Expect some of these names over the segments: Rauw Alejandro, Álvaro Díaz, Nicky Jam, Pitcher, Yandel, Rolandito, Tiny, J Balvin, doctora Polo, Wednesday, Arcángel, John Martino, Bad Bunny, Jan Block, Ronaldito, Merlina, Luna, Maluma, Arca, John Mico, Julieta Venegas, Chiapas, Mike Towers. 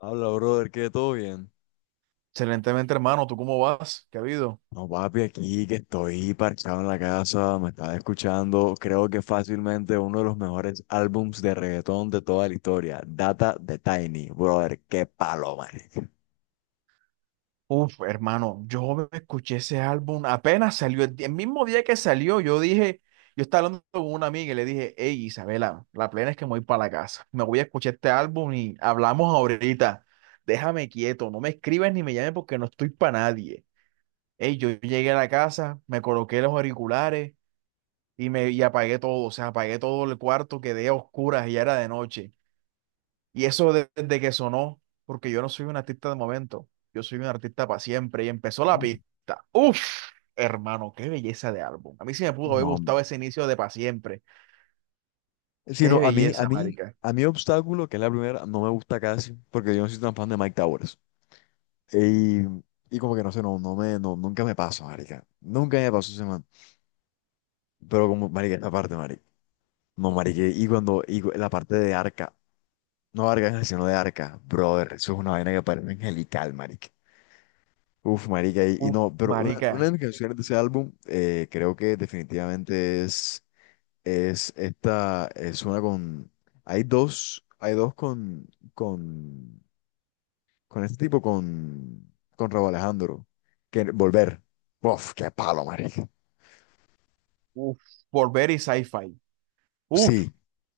Habla, brother, que todo bien. Excelentemente, hermano. ¿Tú cómo vas? ¿Qué ha habido? No, papi, aquí que estoy parchado en la casa, me estaba escuchando, creo que fácilmente uno de los mejores álbums de reggaetón de toda la historia, Data de Tiny, brother, qué palo, marica. Uf, hermano, yo me escuché ese álbum apenas salió. El mismo día que salió, yo dije, yo estaba hablando con una amiga y le dije, hey, Isabela, la plena es que me voy para la casa. Me voy a escuchar este álbum y hablamos ahorita. Déjame quieto, no me escribas ni me llames porque no estoy para nadie. Hey, yo llegué a la casa, me coloqué los auriculares y me y apagué todo. O sea, apagué todo el cuarto, quedé a oscuras y ya era de noche. Y eso desde que sonó, porque yo no soy un artista de momento, yo soy un artista para siempre. Y empezó la pista. Uf, hermano, qué belleza de álbum. A mí sí me pudo haber No, gustado no. ese inicio de para siempre. Qué Sino a mí, a belleza, mí, marica. a mí Obstáculo, que es la primera, no me gusta casi, porque yo no soy tan fan de Mike Towers. Y, y como que no sé, no, no me, no, nunca me pasa, marica. Nunca me pasó ese man. Pero como, marica, esa parte, marica. No, marica, la parte de Arca. No de Arcángel, sino de Arca, brother. Eso es una vaina que parece angelical, marica. Uf, marica, y Uf, no, pero una marica. de mis canciones de ese álbum, creo que definitivamente es esta, es una con, hay dos, con, con este tipo, con Rauw Alejandro, que Volver. Uf, qué palo, marica. Uf, volver y sci-fi. Uf, Sí,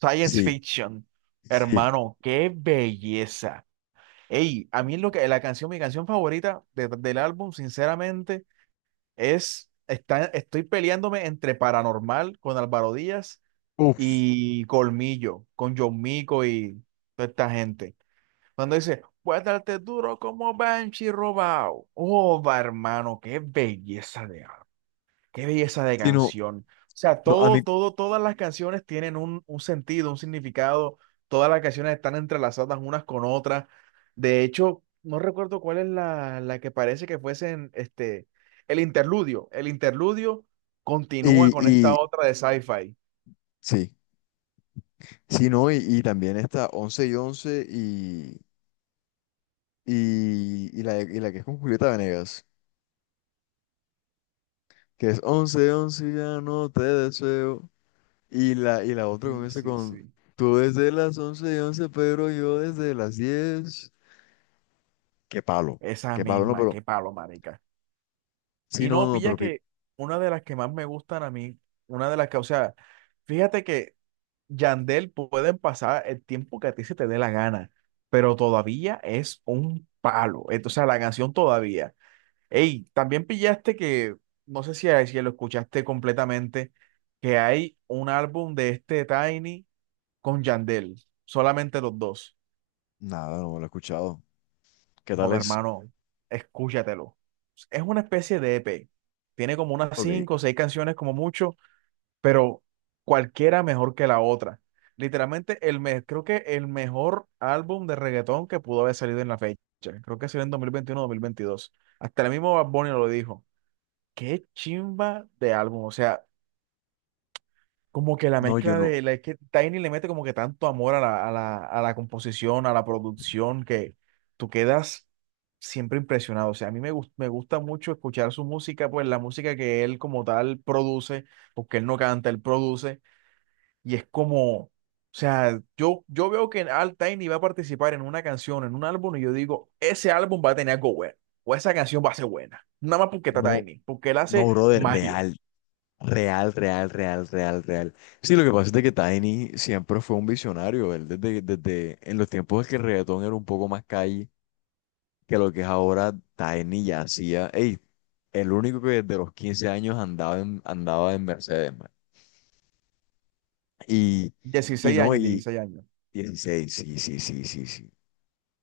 science sí, fiction. sí. Hermano, qué belleza. Ey, a mí lo que la canción, mi canción favorita del álbum, sinceramente, estoy peleándome entre Paranormal con Álvaro Díaz Uf, y Colmillo, con John Mico y toda esta gente. Cuando dice, voy a darte duro como Banshee robado. Oh, va, hermano, qué belleza de sí, no, canción. O sea, no, todas las canciones tienen un sentido, un significado. Todas las canciones están entrelazadas unas con otras. De hecho, no recuerdo cuál es la que parece que fuesen este, el interludio. El interludio continúa con y, esta y, otra de sci-fi. sí. Sí, no, y también esta 11 y 11 y la que es con Julieta Venegas, que es 11 11 ya no te deseo. Y la otra Sí, comienza sí, con sí. tú desde las 11 y 11 pero yo desde las diez. Qué palo, Esa qué palo, no, misma, pero qué palo, marica. sí, Y no, no, no, pilla que una de las que más me gustan a mí, una de las que, o sea, fíjate que Yandel pueden pasar el tiempo que a ti se te dé la gana, pero todavía es un palo. Entonces, la canción todavía. Ey, también pillaste que, no sé si lo escuchaste completamente, que hay un álbum de este Tiny con Yandel, solamente los dos. nada, no lo he escuchado. ¿Qué tal Joder, es? hermano, escúchatelo. Es una especie de EP. Tiene como unas Ok, cinco o seis canciones como mucho, pero cualquiera mejor que la otra. Literalmente, creo que el mejor álbum de reggaetón que pudo haber salido en la fecha. Creo que salió en 2021 o 2022. Hasta el mismo Bad Bunny lo dijo. Qué chimba de álbum. O sea, como que la no, yo mezcla no, es que Tiny le mete como que tanto amor a la composición, a la producción, que tú quedas siempre impresionado. O sea, a mí me gusta mucho escuchar su música, pues la música que él como tal produce, porque él no canta, él produce, y es como, o sea, yo veo que Al Tiny va a participar en una canción, en un álbum, y yo digo, ese álbum va a tener algo bueno, o esa canción va a ser buena, nada más porque está no, Tiny, porque él no, hace brother, magia. real, real, real, real, real, real. Sí, lo que pasa es de que Tiny siempre fue un visionario, él desde, en los tiempos en que el reggaetón era un poco más calle que lo que es ahora Tiny ya hacía, ey, el único que desde los 15 años andaba en, andaba en Mercedes, man. Y, dieciséis no, años, y 16 años. 16, sí, sí, sí, sí, sí.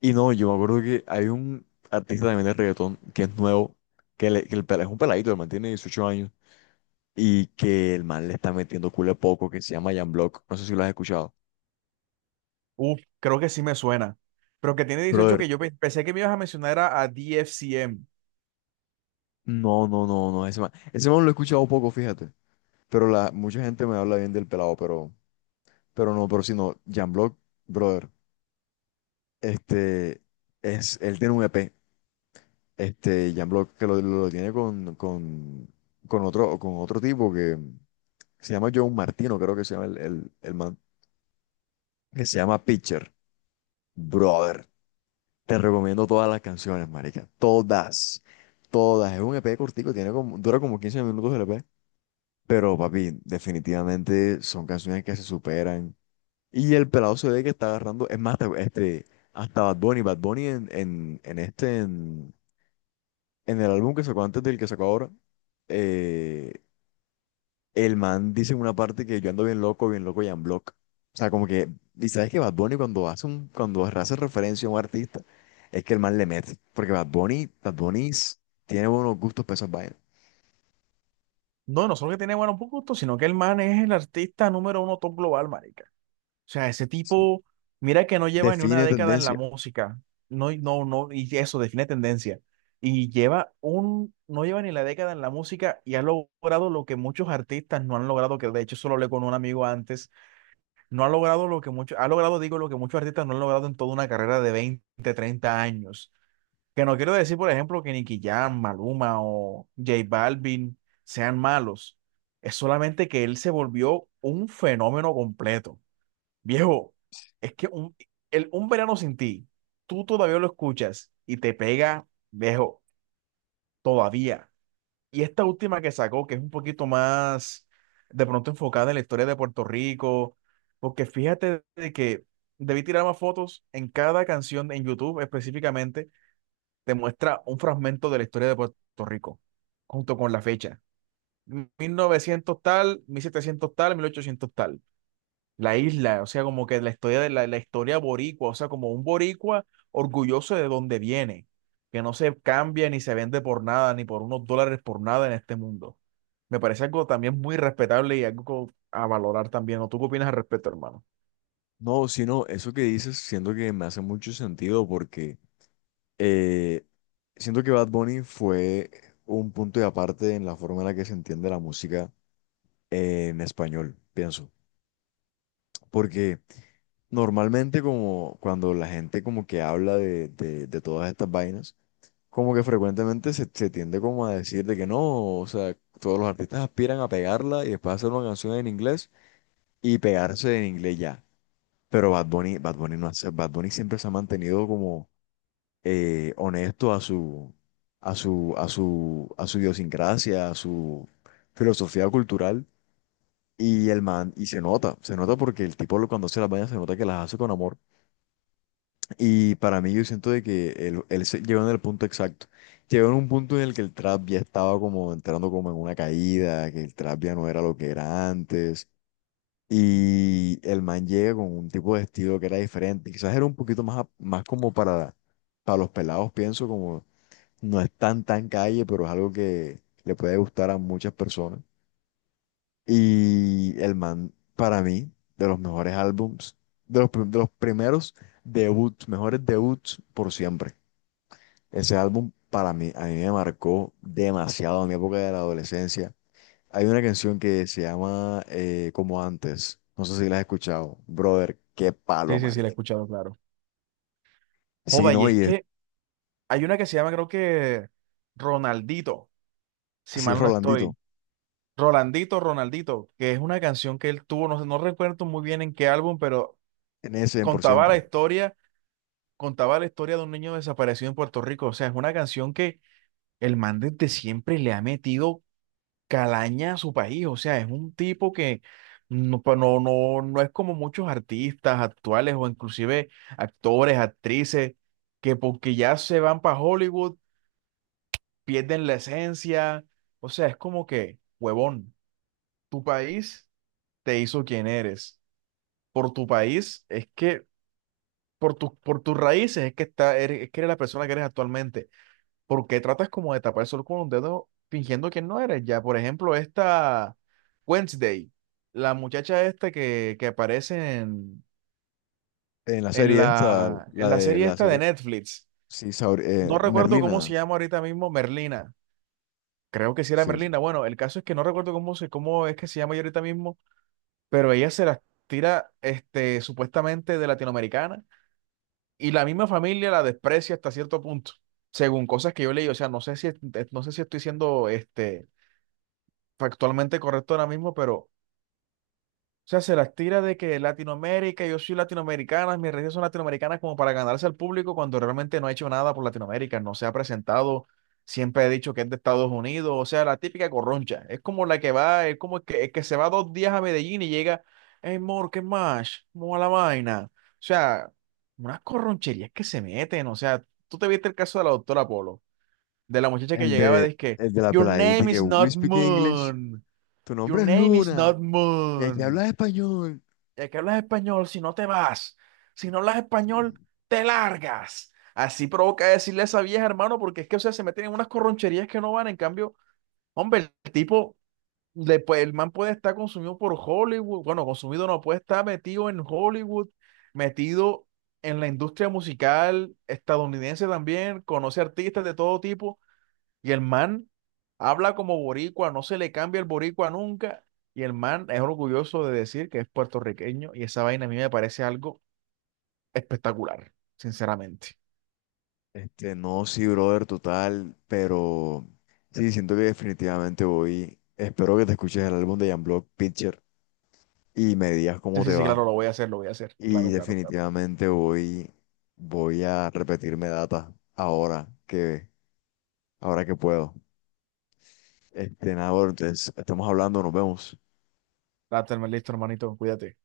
Y no, yo me acuerdo que hay un artista también de reggaetón que es nuevo, que, le- que el, pela- es un peladito, el man tiene 18 años, y que el man le está metiendo culo de poco, que se llama Jan Block, no sé si lo has escuchado. Uf, creo que sí me suena. Pero que tiene 18 Brother, que yo pensé que me ibas a mencionar era a DFCM. no, no, no, no, ese man, lo he escuchado poco, fíjate, pero la, mucha gente me habla bien del pelado, pero... Pero no, pero si no, Jan Block, brother, este, es, él tiene un EP, este, Jan Block, que lo, tiene con, con otro, tipo que se llama John Martino, creo que se llama el man, que se llama Pitcher. Brother, te recomiendo todas las canciones, marica, todas, todas. Es un EP cortico, tiene como, dura como 15 minutos el EP, pero papi, definitivamente son canciones que se superan. Y el pelado se ve que está agarrando, es más, este, hasta Bad Bunny, en este, en el álbum que sacó antes del que sacó ahora, eh, el man dice en una parte que yo ando bien loco y en block. O sea, como que, y sabes que Bad Bunny cuando hace un, cuando hace referencia a un artista, es que el man le mete, porque Bad Bunny, tiene buenos gustos para esas vainas. No, no solo que tiene buenos puntos, sino que el man es el artista número uno top global, marica. O sea, ese Sí. tipo, mira que no lleva ni una Define década en la tendencia. música. No, no, no, y eso define tendencia. Y lleva un, no lleva ni la década en la música y ha logrado lo que muchos artistas no han logrado, que de hecho solo hablé con un amigo antes, no ha logrado lo que muchos, ha logrado, digo, lo que muchos artistas no han logrado en toda una carrera de 20 30 años. Que no quiero decir, por ejemplo, que Nicky Jam, Maluma o J Balvin sean malos. Es solamente que él se volvió un fenómeno completo. Viejo, es que un verano sin ti, tú todavía lo escuchas y te pega, viejo, todavía. Y esta última que sacó, que es un poquito más de pronto enfocada en la historia de Puerto Rico, porque fíjate de que debí tirar más fotos en cada canción en YouTube específicamente te muestra un fragmento de la historia de Puerto Rico, junto con la fecha. 1900 tal, 1700 tal, 1800 tal. La isla, o sea, como que la historia de la historia boricua, o sea, como un boricua orgulloso de donde viene, que no se cambia ni se vende por nada, ni por unos dólares por nada en este mundo. Me parece algo también muy respetable y algo a valorar también. ¿O tú qué opinas al respecto, hermano? No, sino eso que dices, siento que me hace mucho sentido porque eh, siento que Bad Bunny fue un punto de aparte en la forma en la que se entiende la música en español, pienso. Porque normalmente como cuando la gente como que habla de todas estas vainas, como que frecuentemente se, se tiende como a decir de que no, o sea, todos los artistas aspiran a pegarla y después hacer una canción en inglés y pegarse en inglés ya. Pero Bad Bunny, Bad Bunny no hace, Bad Bunny siempre se ha mantenido como honesto a su, a su, a su, a su idiosincrasia, a su filosofía cultural. Y el man, y se nota porque el tipo cuando hace las vainas se nota que las hace con amor. Y para mí yo siento de que él llegó en el punto exacto. Llegó en un punto en el que el trap ya estaba como entrando como en una caída, que el trap ya no era lo que era antes. Y el man llega con un tipo de estilo que era diferente. Quizás era un poquito más, más como para los pelados, pienso, como no es tan tan calle, pero es algo que le puede gustar a muchas personas. Y el man, para mí, de los mejores álbums, de los, de los primeros debuts, mejores debuts por siempre. Ese álbum para mí, a mí me marcó demasiado en mi época de la adolescencia. Hay una canción que se llama Como antes, no sé si la has escuchado. Brother, qué palo, Sí, sí, sí, la he marica. escuchado, claro. Sí, Joda, y no, es y es que hay una que se llama, creo que Ronaldito, si así, mal no Rolandito, estoy. Rolandito, Ronaldito, que es una canción que él tuvo, no recuerdo muy bien en qué álbum, pero en ese, en por contaba la siempre. historia, contaba la historia de un niño desaparecido en Puerto Rico. O sea, es una canción que el man desde siempre le ha metido calaña a su país. O sea, es un tipo que no es como muchos artistas actuales o inclusive actores, actrices, que porque ya se van para Hollywood, pierden la esencia. O sea, es como que, huevón, tu país te hizo quien eres. Por tu país, es que por tus raíces es que eres la persona que eres actualmente. ¿Porque tratas como de tapar el sol con un dedo fingiendo que no eres? Ya, por ejemplo, esta Wednesday, la muchacha esta que aparece en, En la en serie esta, la, en la la de serie la esta de serie. Netflix. Sí, No recuerdo cómo Merlina, se llama ahorita mismo Merlina. Creo que sí era sí, sí. Merlina. Bueno, el caso es que no recuerdo cómo es que se llama ella ahorita mismo, pero ella se las tira este, supuestamente de latinoamericana y la misma familia la desprecia hasta cierto punto, según cosas que yo leí. O sea, no sé si estoy siendo este, factualmente correcto ahora mismo, pero o sea, se las tira de que Latinoamérica, yo soy latinoamericana, mis redes son latinoamericanas como para ganarse al público cuando realmente no ha hecho nada por Latinoamérica, no se ha presentado, siempre he dicho que es de Estados Unidos, o sea, la típica corroncha, es como la que va, es como el que se va dos días a Medellín y llega, hey, mor, ¿qué más? ¿Cómo va la vaina? O sea, unas corroncherías que se meten, o sea, tú te viste el caso de la doctora Polo, de la muchacha que El llegaba, de, de que, el de la your peladita y name que is we not speak English, Moon, tu your nombre es name is Luna not y aquí Moon, hablas español. ya que hablas español, si no te vas, si no hablas Sí, español, sí. te largas. Así provoca decirle a esa vieja, hermano, porque es que, o sea, se meten en unas corroncherías que no van. En cambio, hombre, el tipo, el man puede estar consumido por Hollywood. Bueno, consumido no, puede estar metido en Hollywood, metido en la industria musical estadounidense también, conoce artistas de todo tipo. Y el man habla como boricua, no se le cambia el boricua nunca. Y el man es orgulloso de decir que es puertorriqueño y esa vaina a mí me parece algo espectacular, sinceramente. Este, no, sí, brother, total, pero sí, siento que definitivamente voy. Espero que te escuches el álbum de Jamblog Picture y me digas Sí, cómo sí, te sí, claro, va. lo voy a hacer, lo voy a hacer. Y Claro, claro, claro. definitivamente voy, voy a repetirme data ahora que puedo. Este, nada, brother, entonces, estamos hablando, nos vemos. Date, listo, hermanito, cuídate.